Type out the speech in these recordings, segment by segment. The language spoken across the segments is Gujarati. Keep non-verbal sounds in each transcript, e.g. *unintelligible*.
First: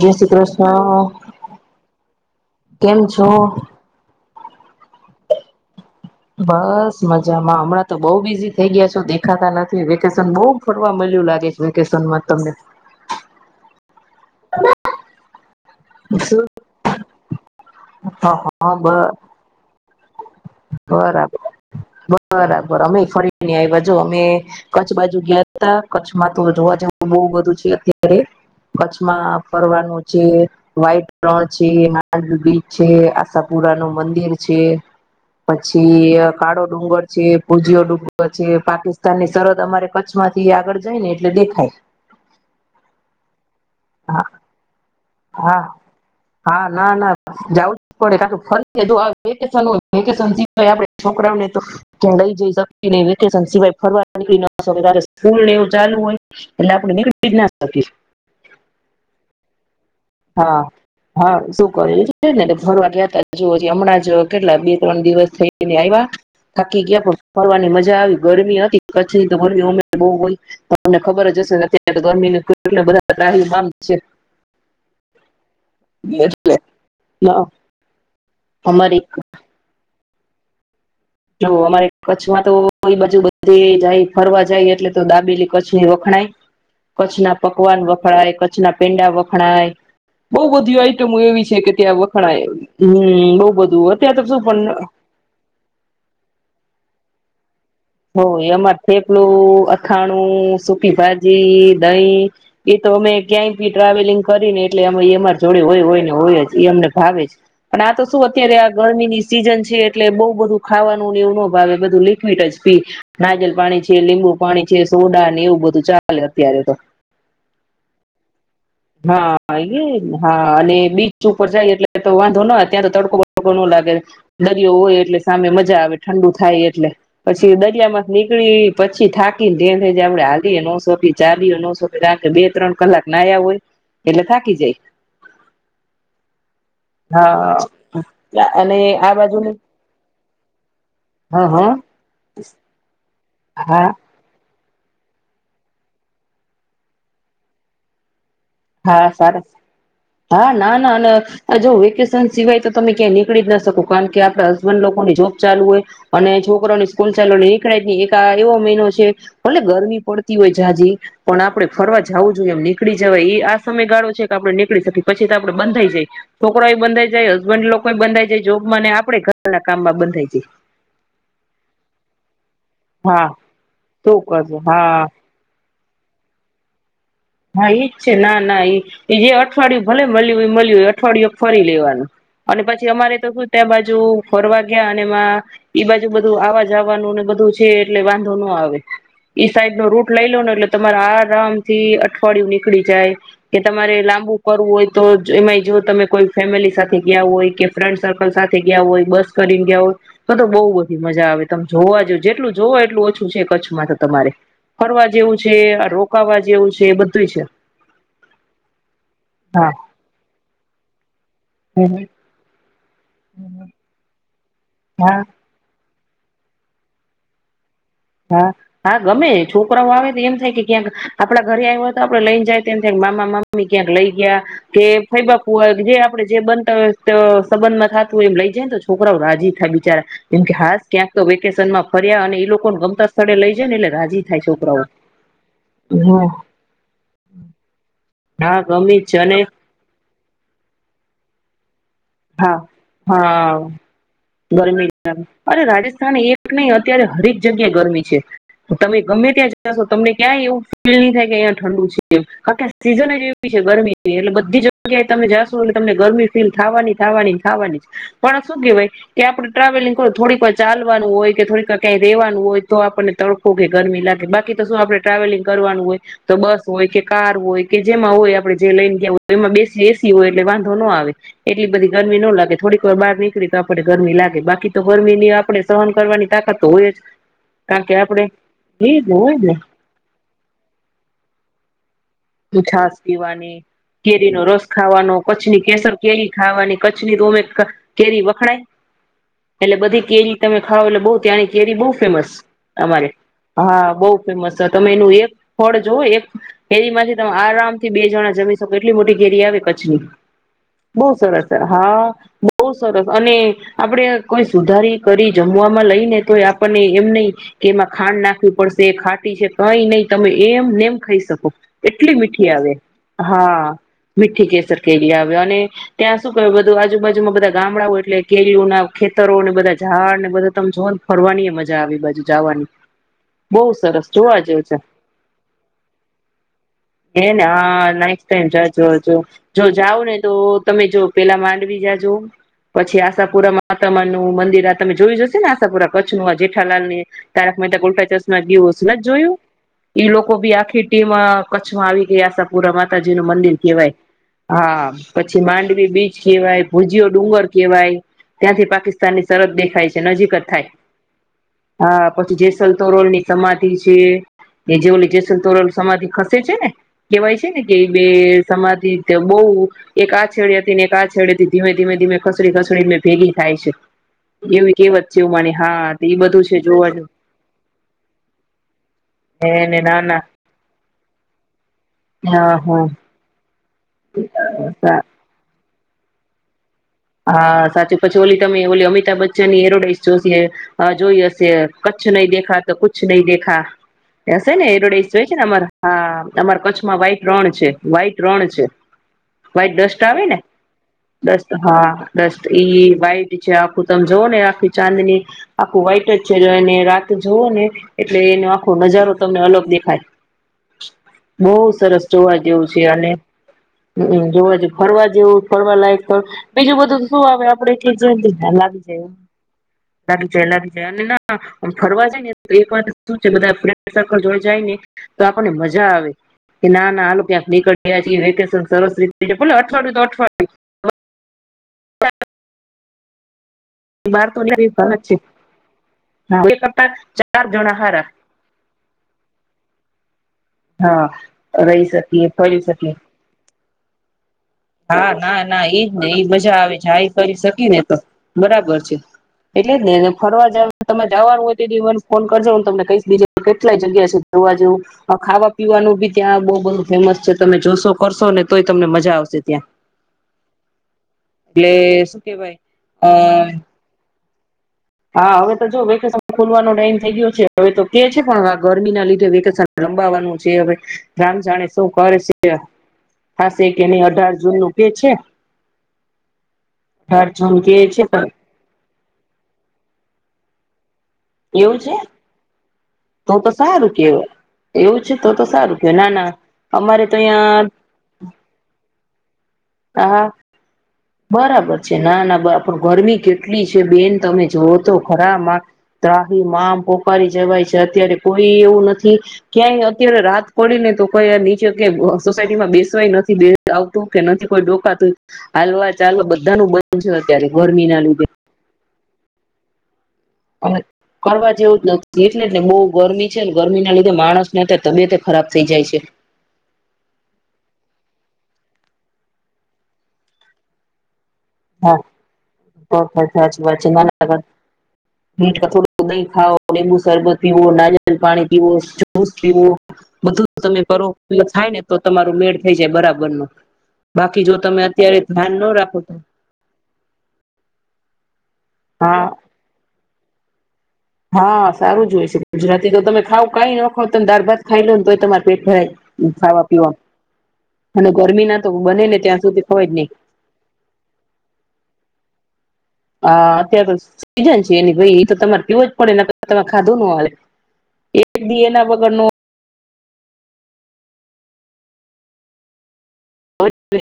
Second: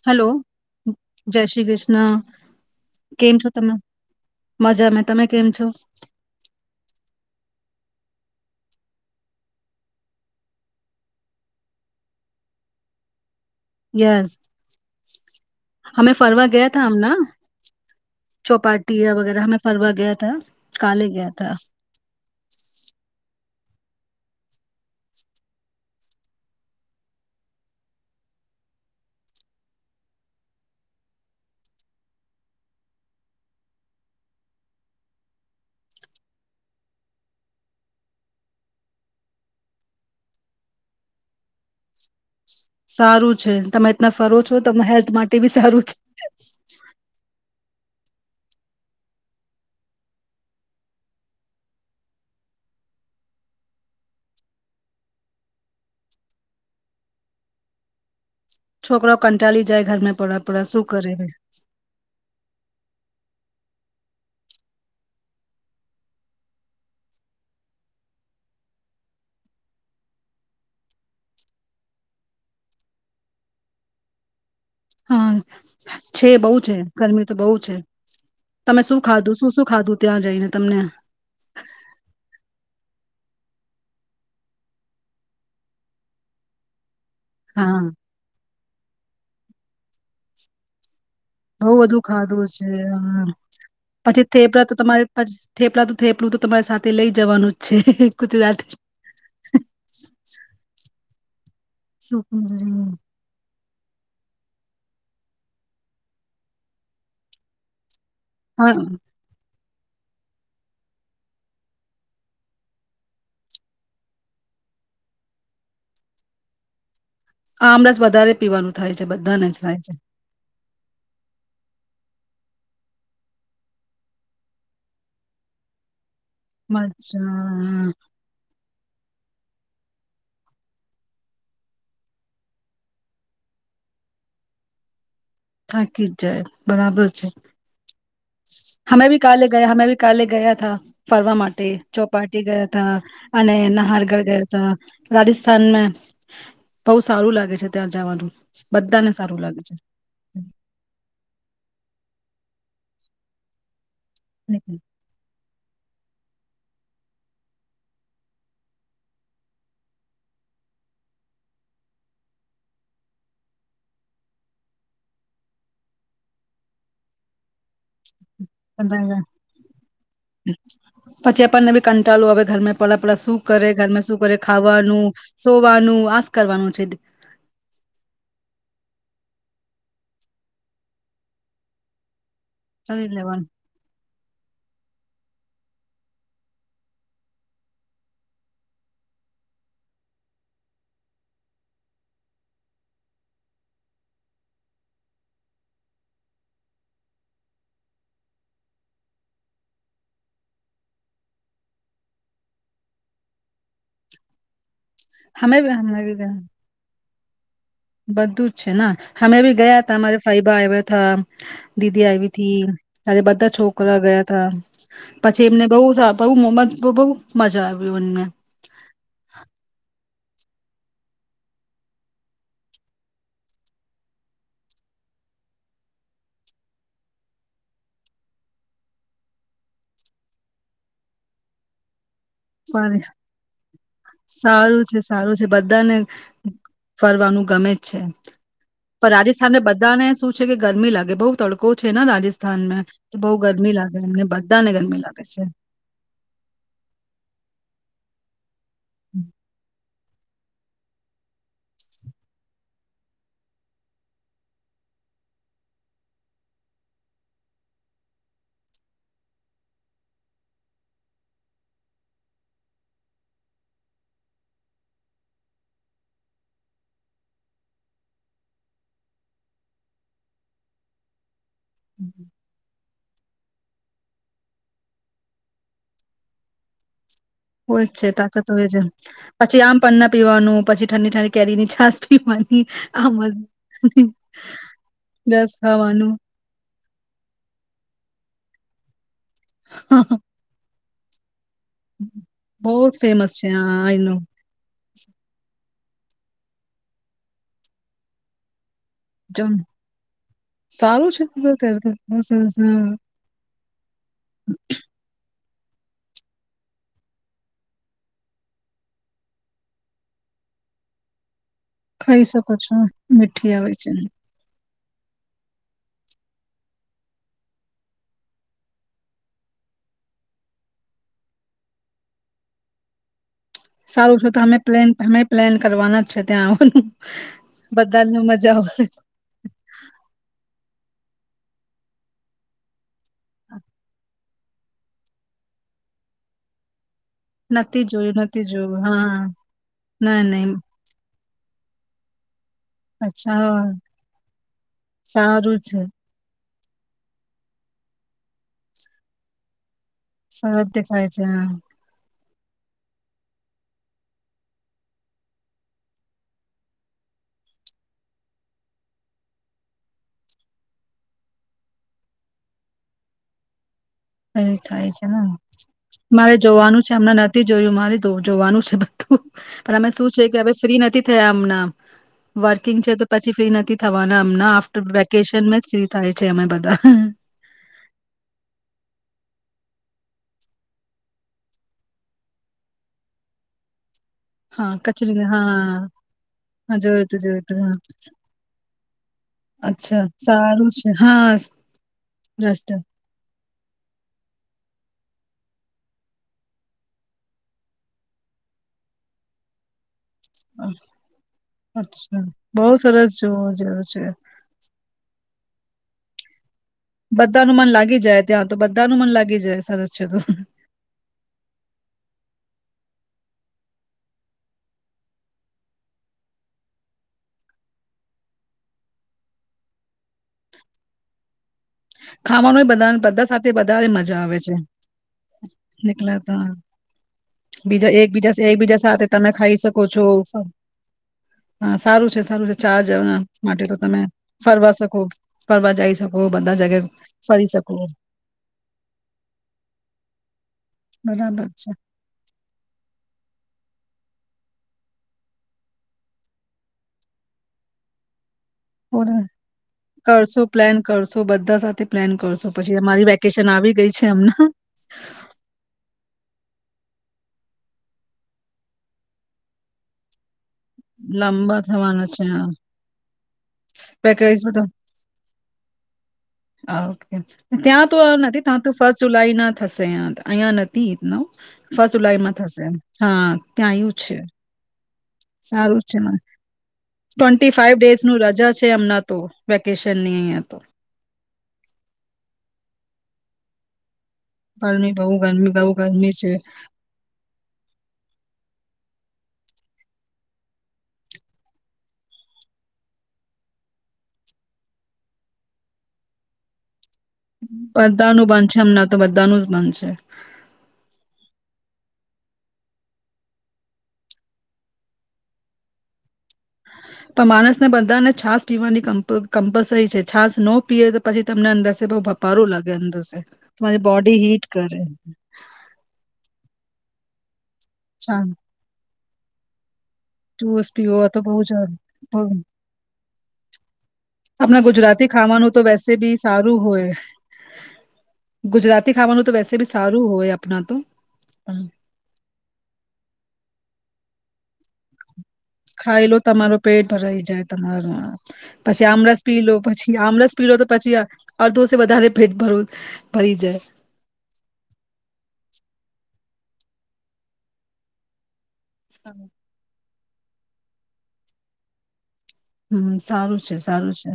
જય હલો શ્રી કૃષ્ણ જય શ્રી કૃષ્ણ કેમ છો તમે મજામે તમે કેમ છો બસ મજામાં હમણાં તો બોહ બિઝી થઈ ગયા છો દેખાતા નથી વેકેશન બોહ ફરવા મળ્યું લાગે છે, વેકેશનમાં તમને ગેસ. હમે શું? ફરવા ગયા થ હમ ના હા હા બ ચોપાટી વગેરા હમે ફરવા ગયા કાલે ગયા બરાબર થા બરાબર અમે ફરીને આવ્યા જો અમે કચ્છ બાજુ ગયા હતા કચ્છમાં તો જોવા જેવું બોહ બધું છે અત્યારે કચ્છમાં ફરવાનું છે વાહિત રણ છે માંદવી બીચ છે આશાપુરા નું મંદિર છે પછી કાળો ડુંગર છે પૂજીયો ડુંગર છે પાકિસ્તાન ની સરહદ અમારે કચ્છમાંથી આગળ જાય ને એટલે દેખાય સારું છે તમે એ રીતના હા ફરો છો ત હેલ્થ માટે બી હા સારું છે. હા ના ના જવું પડે કા તો ફરી લીધું હવે વેકેશન હોય વેકેશન જલદીપભાઈ આપણે છોકરાઓને તો લઈ જઈ શકતી નહીં વેકેશન સિવાય ફરવા જવાનું સ્કૂલ ને એવું ચાલુ હોય એટલે આપણે નીકળી જ ના શકીએ. છોકરો કંટાલી હા હા શું કરું *unintelligible* ફરવા ગ્યાતા જોવો હજી હમણાં જ કેટલા બે ત્રણ દિવસ થઈને આવ્યા થાકી ગયા પણ ફરવાની મજા આવી ગરમી હતી કચ્છની તો ગરમી ઓમે બહુ હોય તમને ખબર જ હશે અત્યારે તો ગરમીના કેટલા બધાં *inaudible* હા છે બહુ છે ગરમી તો બહુ છે. તમે અમારી શું ખાધું શું શું ખાધ ધું ત્યાં જઈને તમને જો અમારે કચ્છમાં તો ઈ બાજુ બધે જાઈ ફરવા જાઈ એટલે તો દાબેલી કચ્છની વખણાય કચ્છના પકવાન હા વખણાય કચ્છના પેંડા વખ ખણાય બહુ બધી આઈ ટમુ એવી છે કે બહુ ત્યાં બધું વખણાય ખાધું છે હા. હમ બહુ બધું અત્યારે પછી તો શું પન થેપલા તો તમારે પછી થેપલા તો થેપલું તો તમારી સાથે લઈ જવાનું. જ છે હો એ ગુજરાતી અમાર થેપલું, અથાણું, સુકી ભાજ જી શું દહીં એ તો અમે ક્યાંય ટ્રાવેલિંગ કરીને એટલે અમે અમારા જોડે હોય હોય ને હોય જ એ અમને ભાવે જ અને આ તો શું શું અત્યારે આ હા ગરમીની સીજન છે. છે એટલે બઉ બધું ખાવાનું ને એવું નો ભાવે બધું લિક્વિટ જ થી નાગલ પાણી છે, લીંબુ પાણી છે, સોડાને એવું બધું ચાલે અત્યારે તો આમરસ વધારે. પીવાનું થાય છે હા બધાને જ થાય એ છે હા અને બીચ ઉપર જાઈ એટલે તો વાંધો નો આવે ત્યાં તો તડકો બડકો નો લાગે દરિયો હોય એટલે સામે મજા આવે. ઠંડુ થાય એટલે પછી મજા દરિયામાં નીકળી પછી થાક કીને ઘેન થઈ જાય આપડે હાલીએ નો સકી ચાલીએ નો શકી કારણ કે બે ત્રણ કલાક નાયા હોય. એટલે થાકી જઈ થાકી જ જાય બરાબર છે. હા અને અમે આ બી બાજુ કાલે ગયા અમે બી કાલે ગયાથા ફરવા હા માટે હા ચોપાટી ગયાતા અને હા નહરગઢે ત રાજસ્થાનના બહુ સારું લાગે છે ત્યાં જાવાનું. હા સારાસ. હા, ના, ના અને આ જોવો વેકેશન સિવાય તો તમે ક્યાંય નીકળી જ ન શકો કારણ કે આપડા હસબન્ડ લોકોની જોબ ચાલુ હોય, અને છોકરાવની સ્કૂલ ચાલુ, એટલે નીકળાય જ નહીં. એક આ એવો મહિનો છે, ભલે ગરમી પડતી હોય જાજી, પણ આપડે ફરવા જાવું જોઈએ એમ નીકળી જવાય, ઈ આ સમયગાળો છે કે આપડે નીકળી શકી પછી તો આપણે બંધાઈ જાય, છોકરોય બંધાઈ જાય, હસબન્ડ લોકોય બંધાઈ જાય *unintelligible* જોબમાં ને આપડે ઘરના કામમાં બંધાઈ જાય પછી આપણને ભી કંટાળુ આવેહ ઘરમાં પળપળા હા શું કરે, ઘર શું કરે, કરવું હા ખાવાનું શું વાનું આસ કરવાનું છે તે હા એજ છે, ના, ના ઈ જે અઠવાડિયું ભલે મલ્યું ઈ મલ્યું, અઠવાડિયુ એક ફરી લેવાનું. અને પછી કરી અમારે તો હું, લેવાનું ત્યાં બાજુ ફરવા ગયા એમાં ઈ બાજુ બધું આવા જવાનું ને ઈ બધું છે, એટલે વાંધો નો આવે, ઈ સાઈડ નો રૂટ લઈ લો ને એટલે તમારે આરામથી અઠવાડિયુ નીકળી જાય કે તમારે લાંબુ કરવું હોય તો જ, એમાંય જો તમે કોઈ ફેમિલી સાથે ગયા હોય, કે ફ્રેન્ડ સર્કલ સાથે ગયા હોય, બસ કરીન ગયા હોય, તો-તો બહુ બધી મજા આવે તમે જોવા જો, જેટલું જોવો એટલું ઓછું છે કચ્છમાં તો તમારે. ફરવા જેવું છે, અમે આ બી રોકાવા જેવું છે, બધ ધુઈ છે. બધું જ છે, ના, હમે બી હા ગયા તા અમારે ફઈબા આવ્યા તા, હમ દીદી આયવી તી ત્યારે બધા હમ, છોકરા ગયા તા. હા પછી એમને બઉુ સા બહુ મોમજ બહુ મજા આવે. હા હા ગમે છોકરાઓ આવે એમ થાય કે ક્યાંક આપડા ઘરે આવ્યા હોય તો આપડે લઈને જાઇએ થાય મામા મામી ક્યાંક લઈ ગયા, કે ફઈબા ફુવા હોય, જે આપડે જે બનતા હોય સંબંધમાં થતું હોય એમ લઈ જાય ને તો છોકરા રાજી થાય, બિચારા જેમ કે હાસ ક્યાંક તો વેકેશનમાં ફર્યા અને એ લોકોને સ્થળે લઈ જાય ને એટલે રાજી થાય સારું છોકરાઓ છે સારું છે બધાને, ફરવાનું ગમે છે, હા ગમે પણ છે આજે અને સ્થાને બધાને શું છે કે ગરમી લાગે બઉુ તડકો છે ને હા રાજસ્થાનમાં તો બહુ હા ગરમી લાગે એમને બધાને ગરમી, લાગે છે અરે રાજસ્થાન એક નય અત્યારે હરેક જગ્યા ગરમી છે. તમે ગમે ત્યાં જશો તમને ક્યાંય એવું ફીલ નહી થાય કે અહીં ઠંડુ છે એમ, કારણ કે સીઝન જ એવી છે, ગરમી એટલે બધી જગ્યાએ તમે જાશો એટલે તમને ગરમી ફીલ થવાની જ. ખાવાની ખાવાની પણ શું કેહવાય કે આપડે ટ્રાવેલિંગ કર થોડીક ચાલવાનું હોય કે થોડીક કઈ રેવાનું હોય, તો આપણને તડકો કે ગરમી લાગે, બાકી તો શું આપણે ટ્રાવેલિંગ કરવાનું હોય તો બસ હોય કે કાર હોય કે, જેમાં હોય આપણે જે લઈને ગયા હોય એમાં બેસી એસી હોય એટલે વાંધો નો આવે. એવી બધી ગરમી નો લાગે, થોડીક વાર બાર નીકળી તો આપડે ગરમી લાગે બાકી તો ગરમી ની આપણે સહન કરવાની તાકાત તો હોય જ. હોય કારણ જ કે છે આપણે તાકાત હોય છે, એ જ હોય પછી આમ પણ ના પીવાનું પછી ઠંડી ઠંડી કેરીની છાસ પી છાસ પીવાની, કેરીનો રસ ખાવાનો રસ કચ્છની કેસર ખાવાનું કેરી ખાવાની કચ્છની તો અમે કેરી હણે *unintelligible* એટલે બધી કેરી તમે ખાવ એટલે બહુ ત્યાંની કેરી બવ ફેમસ, બહુ જ અમારે ફેમસ છે હા બવ આઈનો ફેમસ. તમે એનું એક ફળ જોવો, એક કેરીમાંથી આરામ થી બે જણા જમી કેટલી મોટી કેરી જમ આવે કચ્છની સારું બો છે તો સરસ ત્યારે તો હા બસ, બસ, બો હા. સરસ અને આપડે કોઈ સુધારી કરી જમવાવામાં લઈ ને તો આપણને એમ નહી કે એમાં ખાંડ નાખવી પડશે ખાટી છે, કઈ નહી તમે એમ નેમ ખાઈ શકો. એટલી ખાઈ મીઠી શકો આવે છો મીઠી આવે હા છે. મીઠી કેસર કેરી આવે અને ત્યાં સુું કે બધું આજુબાજુમાં બધા ગામડાઓય એટલે કેરી ઓના ખેતરો ને બધા ઝાડ ને બધા ત જો ફરવાની એ મજા આવી બાજુ જવાની બહુ સરસ સારું તો જોવા તમે જેવું પ્લેન અમે પ્લેન કરવાના જ છે, ત્યાં આવ એ ને હા *unintelligible* આવશે જજો જો જાવે ને તો તમે જો પેલા માંડવી જા જો પછી હુંરાપુરા માતમણ મંદિર આ તમે જોઈ જશે ને આશાપુરા કચ્છનું આ જેઠાલાલ ની તારક મહેતા નથી ગુલ જોયું નથી *unintelligible* જોયું દિવસ નધ હા જોયું એ ના લોકો નહી બી આખી ટીમ કચ્છમાં આવી ગયા સ પુરા માતાજી નું અચ્છા મંદિર હા, કવાય હા પછી સારું છે માંડવી બીચ કેવાય ભુજીઓ ડુંગર કહેવાય ત્યાંથી પાકિસ્તાન ની સરરદ દેખાય છે. નજીક જ સરસ થાય. દેખાય છે હા હા. પછી જેસલતોરલ ની સમાધિ છે, એ જે ઓલી જેસલતોરલ સમાધિ *unintelligible* *unintelligible* છે ને કહેવાય છે ને કે ઈ બે સમાધિ તો બહું એક આ છેડીયા થી ને એક આ છેડેથી ધીમે-ધીમે-ધીમે ખસડી-ખસડી ભેગી થાય છે. અ એવી થાય છે, કેવત માની હા એ મારે બધું જોવાનું જોવા છે, જો હમણા નથી જોયું મારે જોવાનું છે બધું પણ એને અમે ના શું ના છે, કે હવે ફ્રી નથી થ મ ના હા વર્કિંગ છે, તો પછી ફ્રી નથી. થવાના અમના આફ્ટર હા વેકેશન જ થાય છે, અમે બધા હં હા સાચું. પછી ઓલી તમે ઓલી અમિતાભ બચ્ચનની એડવડાઈસ જોશે, જોઈ હશે, કચ્છ નહીં દેખા તો કુછ નહીં દેખા. એ હશે ને હા એડવડાઈઝ કચરી જોઈ છે ને અમારા, હા, અમાર હા કચ્છમાં જોયું તું વ્હાઈટ જોયું રણ તું છે, હા વ્હાઈટ રણ છે, વ્હાઈટ અચ્છા ડસ્ટ આવે ને, સારું છે હા ડસ્ટ, હા. ડસ્ટ, જસ્ટ ઈ વ્હાઈટ છે આખું, તમ જોઓ ને ઈ આખી ચાંદની આખું વ્હાઈટ જ છે, એટ એને રાત જવો ને એટલે એનો આખો નજારો તમને અલગ દેખાય. બહું સરસ અચ્છા જોવા બહુ જેવું છે, અને સરસ જોવું જેવું છે જોવા જેવું ફરવા જેવું ફરવા લાયક બીજું બધું શું હવા બધાનું મન આપડે લાગી એટલી જાય ત્યાં *unintelligible* તો લાગી બધાનું જાય, મન લાગી જાય સરસ છે તો લાગી જાય, લાગી જાય અને ના ફરવા જાય ને તો એક વાર તો શું છે બધા ફ્રેન્ડ સર્કલ જોડે જાયને તો આપણને મજા આવે, કે ના-ના હાલો ક્યાંક *unintelligible* વયા જાય, વેકેશન સરસ રીતે, ભલે અઠવાડિયું તો અઠવાડિયું. ખાવાનુંય બધાન બધા સા વધારે મજા બાર આવે તો છે, નીકળી ફરજ છે નીકલાતા બે કરતા ચાર જણા બીજા હારા એકબીજા એકબીજા સાથે તમે ખાઈ શકો છો. હા હા, રહી સારું શકીએ છે-સારું છે. ફરી ચા શકીએ જવાના માટે તો તમે ફરવા શકો, હા ના ના ફરવા એજ જઈ ને શકો, એઈ મજા બધા આવે જગે કરી શકી ને તો, બરાબર છે. એટલે જ ને. ને ફરવા જાવ તમે જવાનું બરાબર હોય તે છે દિવ મને ફોન કરજો હું તમને કહીશ દીજે. કેટલાય જગ્યા ફરવા જવું ખાવા પીવાનું બી ત્યાં બઉ બધુ ફેમસ છે તમે જોશો કરશો ને. તોય તમને મજા *unintelligible* આવશે ત્યાં કરશું પ્લાન, કરશું, બધા સાથે એટલે પ્લાન શું કરશું, કેવાય પછી અમારી વેકેશન આવી ગઈ છે હમણા. હા હવે તો જોવ વેકેશન ખુલવાનો ટાઈમ થઈ ગયો છે, હવે તો કે છે પણ હવે આ ગરમી ના લીધે વેકેશન લંબાવવાનું છે એ હવે રામ લાંબા જાણે શું થવાના છે હા. કરશે. થાશે કે નહીં, અઢાર પેકેજ જૂન બધા નું કયે છે. હા, અઢાર જૂન કયે છે પણ ફસ્ટ જુલાઈના થશે અહીંયા તો, અહીંયા નથી. ન એવું ફ છે જુલાઈ માં થશે એમ. તો તો સારું કેવ, એવું છે તો તો સારું કેવું છે ના મને. ના અમારે તો અહં ા છેમ વેકેશનની હા અહીંયા તો. બરાબર છે ના ના પણ કેટલી છે બેન. તમે જોઓ ગરમી તો બહુ ગરમી ખરા બહુ ગરમી છે ત્રાહી મામ પોકારી જવાય છે. કોઈ એવું નથી, ક્યાંય અત્યારે રાત પડીને તોઈ નીચે સોસાયટીમાં બેસવાય નથી આવતું કે નથી કોઈ ડોકાતું, હાલવા ચાલ બધાનું બંધ છે અત્યારે ગરમી ના બધા ન લીધે બંધ છે અમને તો બધા ન જ બંધ છે. અને કરવા જેવું જ નથી એટલેને બહુ ગરમી છેને ગરમીના લીધે માણસને અત્યારે તબિયત ખરાબ થઈ જાય છે. પણ માણસને બધાને છાસ પીવાની કમ્પલસરી છે છાસ ન પીએ તો પછી. તમને અંદર બહ ભપારું લાગે અંદર હા સાચી તમારી વાત છે બોડી નાના હીટ કરે. થોડી મુસરબત પીવો નાિલ છાસ પાણી પીવો. *unintelligible* બધું જુસ તમે પીવો કરો તો બહુ જ થાય ને તો બહુ. તમારું મેળ થઈ જાય બરાબર નો, બાકી જો આપણા તમે ગુજરાતી અત્યારે ખાવાનું ધ્યાન તો ન વૈસે રાખો તો બી *unintelligible* ગુજરાતી ખાવાનું હા તો વેસેસા ભ સારું હોય. આપણા તો. હા પણ સારું જ હોય છે ગુજરાતી તો તમે ખાવ કઈ નાખો. દરબાર ખાઈ લો તો તમારે. પેટ ભરાય ખાઈ લો તમારો ખાવા પેટ પીવા ભરાઈ જાય તમાર, અને ગરમી ના તો પછી બને ને આમળસ પી ત્યાં લો સુધી ખવાય જ પછી નહી આમળસ પી લો તો પછી અડધોસે વધારે ભેટ. બરો હા અત્યારે તો સીજન છે એ ભાઈ એ તો તમારે પીવો જ પડે. તમે ખાધુ નો હાલે દી એના વગડનો હમ્મ. સારું છે, સારું છે.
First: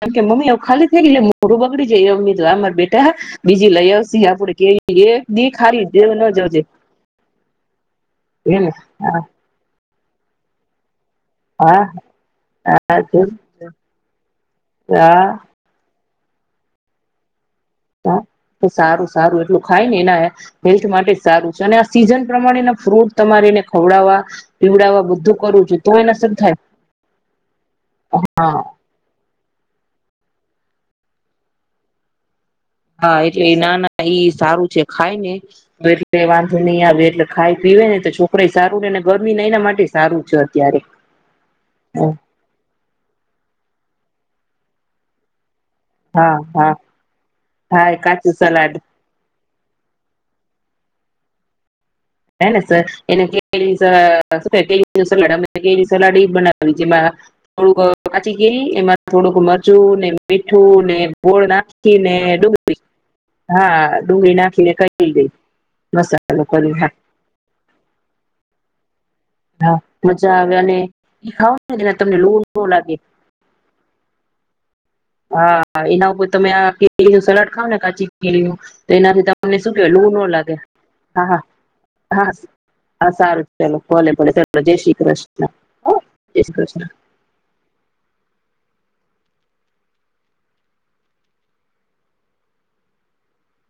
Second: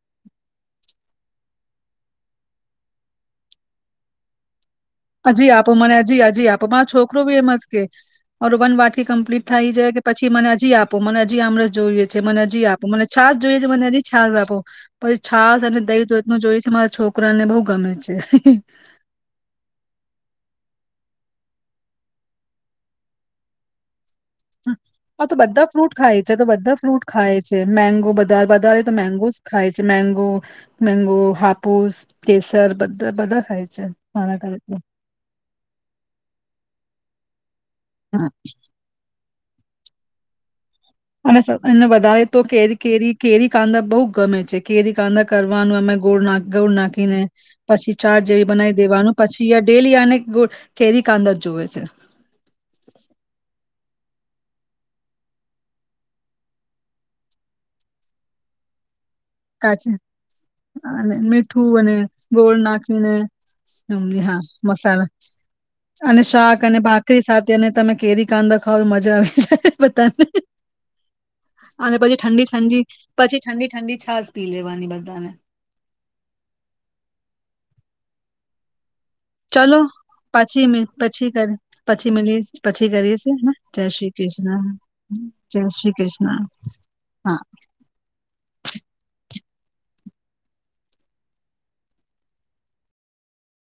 કાણ કે મમ્મીઓ ખાલી થઈ ગઈ એટલે મોઢું બગડી જાય ઓ *unintelligible* બેટા બીજી લઈ આવશું આપડે ઈ કે હજી આપો મને હજી હજી આપો. મા છોકરો બી એમ જ કે મારુ હેને વન વાકી હા કમ્પ્લીટ થઈ જાય કે પછી મને હજી આપ તો મન હજી આમરસ હા જોઈએ છે, મને હજી આપો હા મને છાસ જોઈએ છે, મને હજી છાસ આપો, પહી હા છાસ અને દહીં તો હું જોઈ છે મારા છોકરા ને બઉ હા તો સારું-સારું એટલું ખાય ન એના હેલ્થ માટે સારું છે અને આ સીઝન પ્રમાણેના ફ્રૂટ તમારે એને ખવડાવવા પીવડાવવા આ તો બધું કરવું બધા છે તો ફ્રૂટ એને ખાય છે શું તો બધા ફ્રૂટ ખાય છે મેંગો થાય બધાય હા વધારે તો મેંગો સ ખાય છે, મેંગો મેંગો હાપુસ કેસર બધા હા એટલે બધા ઈ ખાય છે નાના ઈ મારા ઘરે સારું તો છે ખાય ને એટલે વાંધો નહીં આવ એ ખાય પીવે ને તો છોકરાય સારું ને એન ઘ ને એના માટે ય સારું છે અત્યારે. અને સ અ એને હા વધારે તો કેરી-કેરી-કેરી કાંદા બવ ગમે છે કેરી કાંદા કર વાનું અમે ગોળ ના ગોળ હા નાખીને હા પછી એ ચાટ કાચું જેવી સલાડ બનાવી દેવાનું પછ છીએ ડેલી આને ગો કેરી કાંદ જ જોવે છે. સલાડ અ શું કે સલાડ અમે ઈ સલાડ બનાવી જેમાં અ થોડુંક કાચી કેરી એમાં થોડુંક કાચી મરચું ને મીઠું ને અને ગોળ મીઠું અને નાખીને અ ગોળ ડુંગળી, નાખીને હા હમ, ડુંગળી હા નાખીને મસાલા કરી દઈ મસાલો કરી હા. કરી સાથે અને તમે કેરી કાંદા ખાઓ મજ બધાને મજા આવે અને ખાવ ને અને તમને પછી લૂ ન ઠંડી-ઠંડી લાગે પછી ઠંડી-ઠંડી છાસ. લેવાની બાત હા ઈના ઉપર તમે આ કેરીનું સલાડ ખાવ ને કાચી કેરીઓ ચાલો પછી મીલ હા પછી હા કર પછી હા મલીસ પછી હા કરીશું સારું ના ચલો જય ભલે શ્રી ભલે ચલો ક્રષ્ણ જય શ્રી કૃષ્ણ જય શ્રી ક્રષ્ણ, શ્રી કૃષ્ણ હા.